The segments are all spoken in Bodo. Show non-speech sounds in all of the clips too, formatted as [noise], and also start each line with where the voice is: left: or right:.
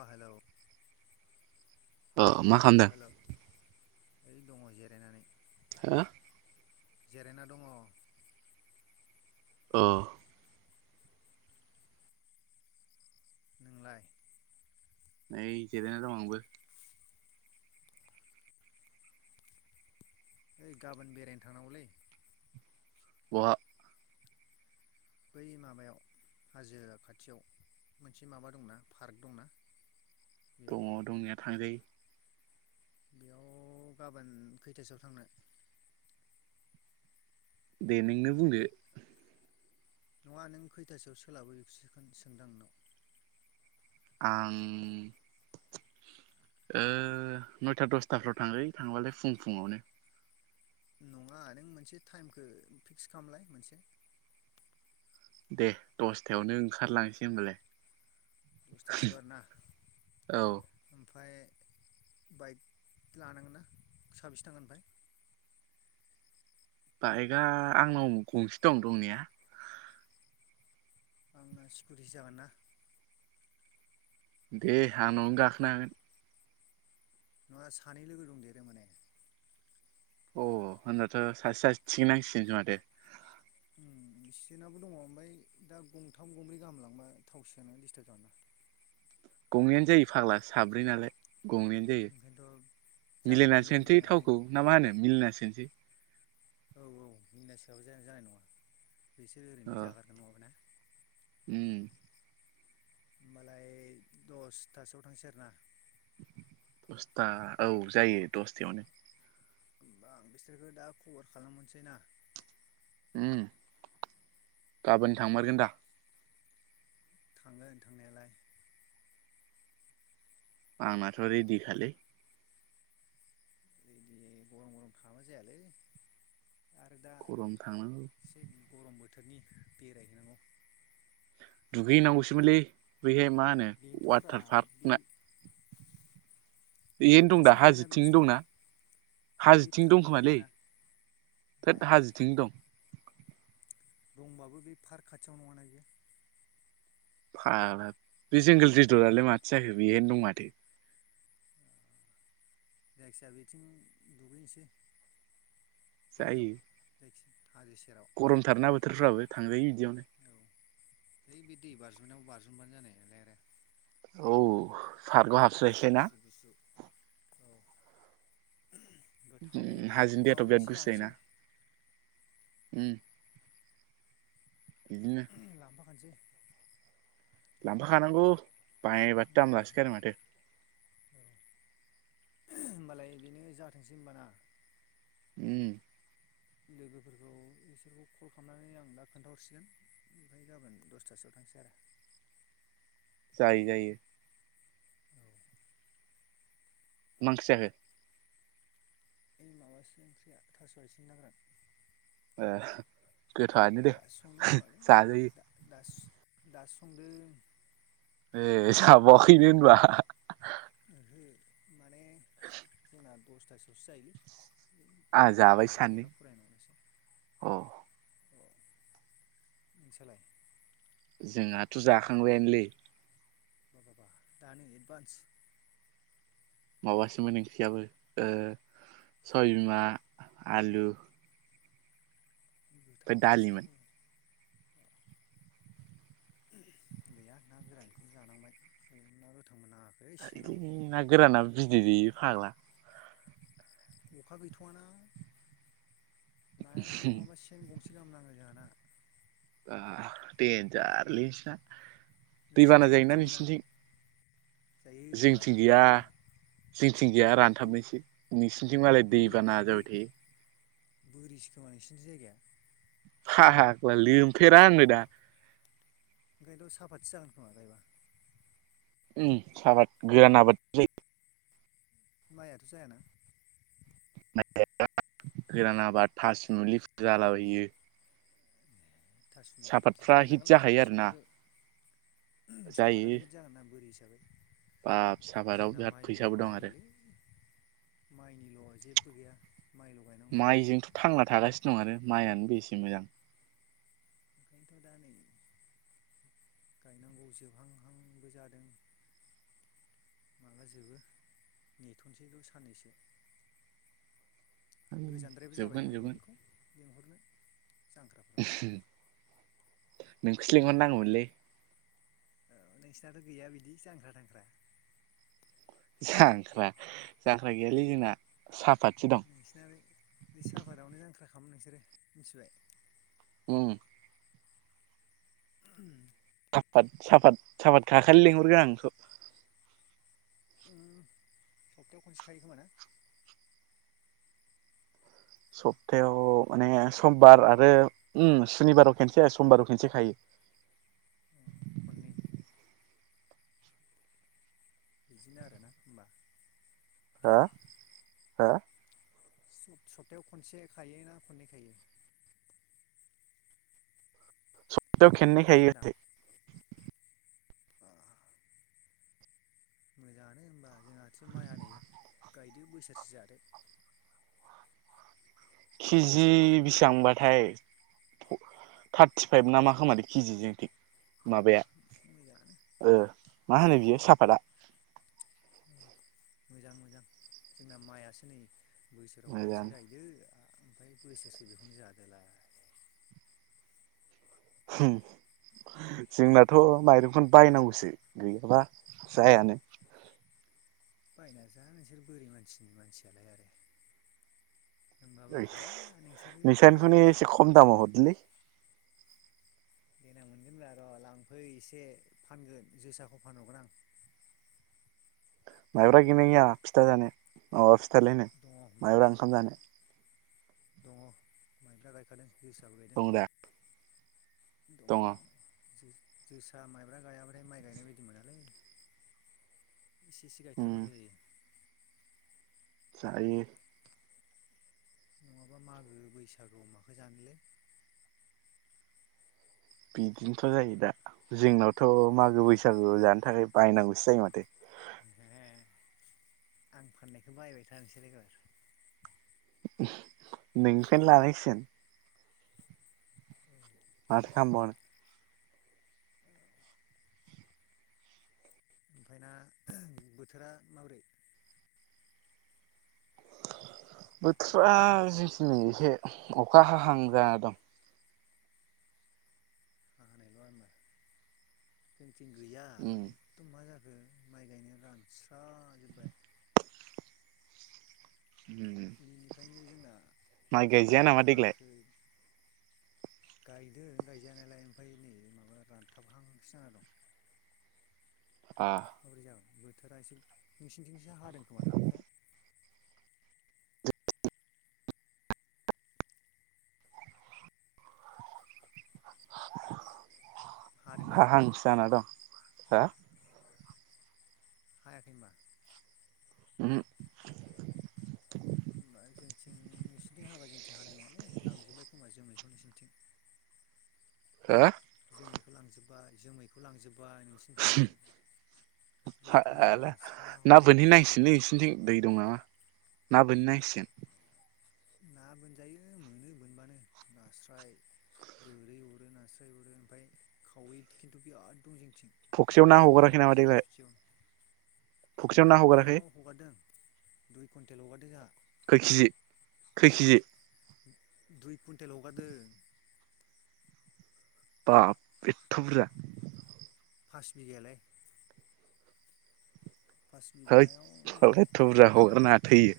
left: अ हेलौ
right: अ मा खाम
left: नै दङ' जिरायनानै
right: हा
left: जिरायना दङ'
right: अ
left: नोंलाय?
right: नै जिरयना दं आंबो।
left: ओइ गाबोन बेरायनो थांनांगौलै
right: बहा
left: बै माबायाव हाजो खाथियाव मोनसे माबा दंना फार्क दंना बेयाव
right: दङ' दंनाया थारै
left: बेयाव गाबोन खैथासोआव थांनो
right: दे नोंनो बुंदो
left: नङा नों खैथासोआव सोलाबो बिखोसो सोंदां नोंनाव
right: आं ओ नयता दसथाफ्राव थांजायो थांबालाय फुं फुङावनो।
left: नङा नों मोनसे टाइमखौ फिक्स खालामलाय मोनसे
right: दे दसथायावनो ओंखारलांसै होनोमबालाय।
left: दसथासोआव आरोना
right: औ
left: ओमफ्राय बाइक लानांगोन ना साबेसे थांगोन ओमफ्राय?
right: बाइकआ आंनाव गंसे दं दंनाया।
left: आंना स्कुटि जागोन ना
right: दे आंनावनो गाखोनो हागोन।
left: नङा सानै लोगो दंदेरो माने
right: अ होनमाबाथ' सासे- सासे थिगै नांसिगोन खोमा दे
left: एसिनावबो दङ ओमफ्राय दा गंथाम गंब्रै गाहामलांबा थावसेयानो डिस्टार्ब जोगोनना
right: गंनैयानो जायो फाग्ला साब्रै नालाय गंनैयानो।
left: ओंखायनोथ'
right: जायो
left: जागोन
right: मिलायना
left: बेनो
right: सोनोसै
left: जानायालाय
right: थावखौ ना मा होनो मिलायना सोनोसै
left: औ औ मिलायना सोआबा जानाय नङा बिसोर
right: अ
left: ओरैनो जागारगोन नङाबाय ना।
right: उम
left: होमबालाय दसथासोआव थांसै आरोना
right: दसथा औ जायो दसथायावनो।
left: होमबा आं बिसोरखौ दा खबर खालामहरसै ना?
right: ओम गाबोन थांमारगोन दा?
left: थाङो थांनायालाय
right: आंनाथ' रेडि खालै
left: दि गरम गरम थांबा जायालै आरो दा
right: गरम थांनांगौ
left: एसे गरम बोथोरनि बेरायहैनांगौ।
right: दुगैनांगौसोमोनलै बैहाय मा होनो
left: बेनोथ'ब्रा
right: वाटार
left: बे
right: पार्क ना बैहायनो दं दा
left: अबेथिं गैयाना बे
right: हाजोथिं
left: बुस्थुआ
right: दंना
left: बे
right: हाजोथिं
left: पार्कआव
right: दंखोमालै
left: थायाना माया
right: थद हाजोथिंनो दं।
left: दंबाबो बे पार्क खाथियाव नङाना बेयो
right: फाग्ला बे जंग्ल रिजदआलाय माथो जाखो बेहायनो दं माथो।
left: जायखिजाया बेथिं दुगैनोसै
right: जायो
left: बैयाव जायखिया हाजो सेराव
right: गरमथारना बोथोरफ्राबो थांजायो बिदियावनो।
left: औ है बे दै बारजुमनायाव बारज'बानो जानाय नालाय आरो।
right: औ सारगाहा [unintelligible]
left: गुसु गुसु औ गोथाव
right: हाजोनि
left: माबा
right: दैयाथ' बिराद
left: मोनसे
right: गुसु जायोना
left: जानोसै
right: उम बिदिनो
left: लांफाखानोसै
right: लांफाखानांगौ बायबाथ' दाम
left: उम
right: लासोगारो माथो
left: औ होनोमबालाय बेनो जाथोंसै होनबाना।
right: उम
left: लोगोफोरखौ बिसोरखौ कल खालामनानै आं दा खोन्थाहरसिगोन ओमफ्राय गाबोन दसथासोआव थांसै आरो।
right: जायो जायो। मा ओंख्रि जाखो?
left: ओइ माबासो ओंख्रिया थास' आइथिं ना गोरान
right: ओ गोथावआनो दे
left: दासो संदों खोमालै
right: जाजायो
left: दा दा दासो संदों
right: ए जाबावाखैनो होनबा
left: ओ हो माने जोंना दसथासोआवसो जायोलै।
right: आंहा जाबाय
left: गथ'फोरखौ
right: सानै
left: लेखा फराय होनंगौ एसे
right: अ
left: औ नोंसालाय?
right: जोंहाथ' जाखांबायानोलै।
left: बा बा बा दानो एडभान्स
right: माबासोमोन ओंख्रियाबो सबियबिमा आलु ओमफ्राय
left: गोथाव
right: दालिमोन
left: नोंसिनाबो। गैया ना गोरानखौनो जानांबाय उम ना गोथांबो नाङा।
right: [inaudible] ना गोरानाबो बिदै दैयो फाग्ला।
left: अखा गैथ'वाना नायानो नङाबा सेन गंसे गाहाम नाङो जोंहाना।
right: आ देनजारलै नोंसिना दै बाना
left: नोंसिनिथिंथ' बिदि
right: जायोना
left: मोना
right: नोंसिनिथिं?
left: जायो बा
right: जोंथिं गैया। जिंथिं गैया रानथाबनायसो नोंसिनिथिं मालाय दै
left: बोरि
right: बाना जाबाय थायो।
left: बोरिसो खोमा नोंसिनिथिं जायगाया?
right: फाग्ला लोमफेरा होननो दा
left: ओंखायनोथ साफादसो जागोन खोमा गायबा।
right: उम साबाद गोरान आबाद जे
left: माइआथ' जायाना?
right: माइ गायग्रा गोरान आबाद था सुमलि जालाबायो।
left: थासुमलि
right: सापातफ्रा हिट
left: लायनांगोनगालै था
right: जाखायो आरोना
left: सुमलिखो। ओहोम
right: जायो
left: साफाराथ' हित जागोना बोरि हिसाबै
right: बाब सापाताव
left: जोंना
right: बिराद
left: माइल'-
right: फैसाबो दं आरो
left: माइल'लै माइनिल' जेबबो गैया माइल' गायनांगौ
right: माइजोंथ' थांना थागासिनो दं आरो माइयानो बेसे मोजां।
left: ओंखायनोथ' दा नै गायनांगौ जोबहांहांबो जादों। माला जोबो नेथ'सै र' साननैसो। गोजानद्रायबो
right: जोबगोन
left: जाबायना
right: जोबगोन
left: नोंखौ लिंहरनो जांख्रा
right: नोंखौसो लिंहर नांगौमोनलै।
left: ओ नोंसिनाथ' गैया बिदि जांख्रा थांख्रा?
right: जांख्रा जांख्रा गैयालै जोंना साफातसो दं।
left: नोंसिना बे साफादावनो जांख्रा खालाम नोंसोरो मिथिबाय।
right: उम
left: [unintelligible]
right: साफात साफात साफात खाखालि लेंहरगोन आं नोंखौ।
left: उम सप्थायाव खनसे खायो खोमा ना?
right: सप्तायाव माने समबार आरो उम सुनिबाराव खनसे समबाराव खनसे खायो।
left: खननै। बिदिनो आरोना होमबा?
right: हो हो।
left: स'-सप्थायायाव खनसे खायोना खननै खायो?
right: सप्टायाव खेेननै
left: सापातखौ
right: खायो।
left: अ मोजाङानो होनबा जोंहासो माइआ नै गायदो बोसोरसे जादो।
right: किजि बेसिबांबाथाय थार्टिफाइभ ना मा खोमादै किजि जोंथि माबाया
left: मोजांङानो।
right: ओ मा होनो बियो साफातआ।
left: औ मोजां मोजां जोंना माइआसो नै बोसोराव खनसे
right: मोजाङानो
left: गायदो ओमफ्राय बोसोरसो बेखौनो जादोलाय।
right: हुम जोंनाथ' माइरंखौनो बायनांगौसो गैयाबा जायानो।
left: बायना जा नोंसोर बोरि मानसिनि मानसियालाय आरो। होनबाबो हाया नोंसोरजों
right: नोंसानिखौनो एसे
left: खामायनायाव।
right: खम दामाव हरदिलै।
left: देेनां मोनगोनब्रा र' लांफै एसे फानगोन जोसाखौ फानहरगोन आं।
right: माइब्रा गैगोना गैया फिथा जानो माबा फिथालायनो
left: दङ
right: माइब्रा ओंखाम जानो।
left: दङ माइब्रा गायखादों जोसाबो गायदों
right: दं दा
left: दङ। जो-जोसा माइब्रा गायाबाथाय माइ गायनाय बायदि मोनालै। इसे एसे
right: उम
left: गायथारनांगौ जायो।
right: जायो।
left: नङाबा मागो बैसागु माखो जानोलै?
right: बिदिनोथ' जायो दा जोंनावथ' मागो
left: ओंखायनोथ'
right: बैसागु जानो थाखाय बायनांगौसो जायो माथो।
left: [unintelligible] आं फाननायखौ बायबाय था नोंसोर एबार
right: नोंनिफ्रायनो लानांसिगोन।
left: [unintelligible]
right: माथो खामबावनो।
left: ओमफ्राय ना बोथोरा माबोरै?
right: बोथोरा जोंनिथिंनि एसे अखा हाहां जाना दं।
left: हाखानायल' आरोना जोंथिं गैया है
right: उम
left: एकदम मा जाखो माइ गायनायानो रानस्राजोब्बाय।
right: उम
left: बेनिखायनो जोंना
right: माइ गायजाया
left: नाबो
right: नामा देग्लाय
left: नाङाखै। गायदों गायजानायालाय ओमफ्राय नै माबा रानथाबहांसो जाना दं। माबोरै जागोन बोथोरा एसे नोंसिनिथिंसो हादों खोमाना अखाया? हादों दा
right: हाहांसो जाना दं हो
left: हायाखै होनबा?
right: उम हो
left: होमबा जोंथिं नोंसिनिथिं हादोंब्ला जोंथिं हानाय नङालै लांजोबबाय खोमा जोमैखौ नोंसोरनिथिं।
right: [unintelligible]
left: जोमैखौ लांजोबबाय जोमैखौ लांजोब्बाय नोंसिनिथिं
right: सानो
left: जोंथिं नै
right: हायालै
left: रानस्राव
right: ना बोनहै
left: जाना
right: नांसिगोनलै
left: दं
right: नोंसिनिथिं दै दं नामा? ना बोनहै नांसिगोन।
left: ना बोनजायो मोनो बोनबानो नास्राय गोरै अरो नास्राय अरो ओमफ्राय खावै खिन्थु बिराद दं जोंनिथिं।
right: फुख्रियाव ना
left: खावै फैदों
right: हगाराखै
left: एबार
right: नामा
left: सेव
right: देग्लाय
left: सेवनो।
right: फुख्रियाव ना हगाराखै
left: फख्रियाव हगारदों दुइ कुन्टेल' हगारदों जाहा।
right: खै किजि खै किजि
left: दुइ कुन्टेल हगारदों।
right: बाब एथ' बुरजा।
left: फास बिघायालाय फास बिघा
right: हैद
left: हायाव
right: साला एथ' बुरजा
left: फख्रियाव
right: हगारनाङा थैयो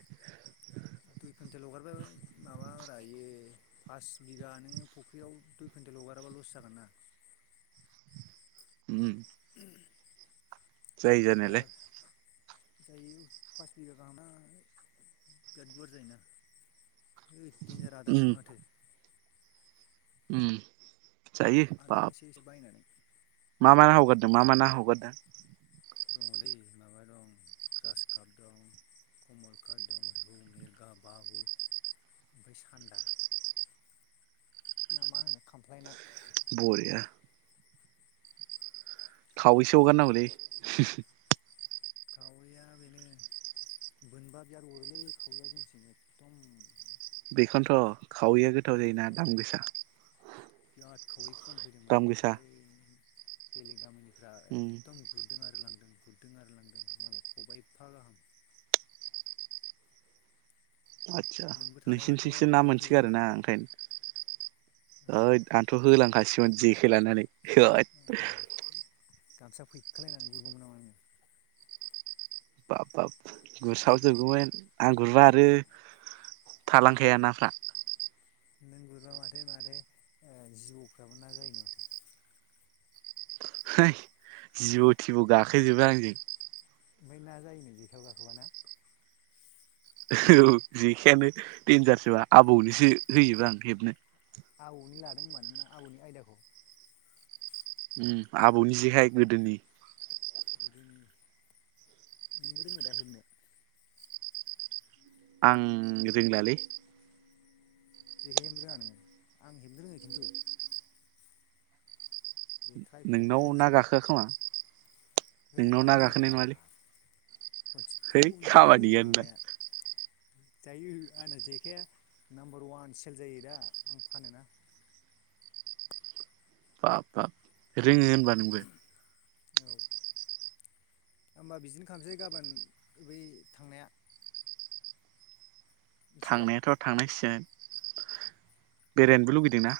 left: दुइ कुन्टेल हगारबाय माबारा बियो फास बिघा नोङो फुख्रियाव दुइ कुइन्टेल हगाराबा लस जागोन ना
right: उम जायो
left: [unintelligible] एबार
right: जानायालाय
left: जायो फास बिघा गाहामना बिराद गुवार जायोना। ओइ डेन्जार आदार
right: उम
left: जायो माथो।
right: उम जायो
left: आदार
right: बाब
left: एसे एसे बायनानै
right: मा मा हगारदों मा मा ना हगारदों?
left: दङलै माबा दं ग्रास काप दं कमन काट दं रौ मेरगा मागुर ओमफाय सान्दा। ना मा होनो खामफ्लाय ना
right: बरिया खावैसो हगारनांगौलै [unintelligible]
left: खावैया बेनो बोनबा बियाद अरोलै खावैया जोंथिं एखदम
right: बेखौनोथ' खावैया गोथाव जायोना दाम गोसा।
left: बिराद खावै फुवान फैदों माने
right: दाम गोसा
left: ओइ बेलेग गामिनिफ्राय
right: उम
left: एकदम गुरदों आरो लांदों गुरदों आरो लांदों मालाय खबाइफा गाहाम।
right: आदसा
left: नोंबो थानायबाथ'
right: नोंसिनिथिंसो ना मोनसो
left: गुरफैगौमोन
right: गारोना ओंखायनो।
left: औ
right: ओइ आंथ' होलांखासैमोन जेखाय लानानै। होद
left: [unintelligible] गामसा फैखोलायनानै गुरगौमोन नामा नोङो?
right: बाब बाब गुरस्रावजोबगौमोन आं गुरबा आरो थालांखाया नाफ्रा।
left: नों गुरब्ला माथो माथो ओ जिबौफ्राबो ना जायोनो माथो?
right: है जिबौ थिबौ गाखोजोबो आंजों।
left: ओमफाय ना जायोनो जेखाइआव गाखोबा ना?
right: औ, जेखाइ आनो देनजारसोबा आबौनोसो होयोबा आं हेबनो।
left: आबौनि लादों होनबा नों आबौनि आयदाखौ?
right: आबौनि जेखाय गोदोनि
left: गोदोनि, नोंबो रोङो दा हेबनो?
right: आं रोंला लै।
left: जेखाइ हेबनो रोङा नोङो? आं हेबनो रोङो खिन्थु। जेखाइ खबाइ
right: नोंनाव ना
left: रोंजोबो आं।
right: गाखोआ खोमा
left: है
right: नोंनाव ना
left: गाखोयो
right: गाखोनाय नङालै
left: बाब। खनसे थु
right: है
left: होन्दो
right: खामानि
left: होदो
right: गैया नोंना
left: गुरनाया। जायो आंना जेखाइआ नाम्बार वान सेल जायो दा, आं फानोना।
right: बाब बाब। रोङो होनबा नोंबो?
left: औ, होमबा बिदिनो खालामसै गाबोन बै थांनाया। मिथिबाय
right: थांनायाथ' थांनांसिगोन। बेरायनोबो लुबैदों ना।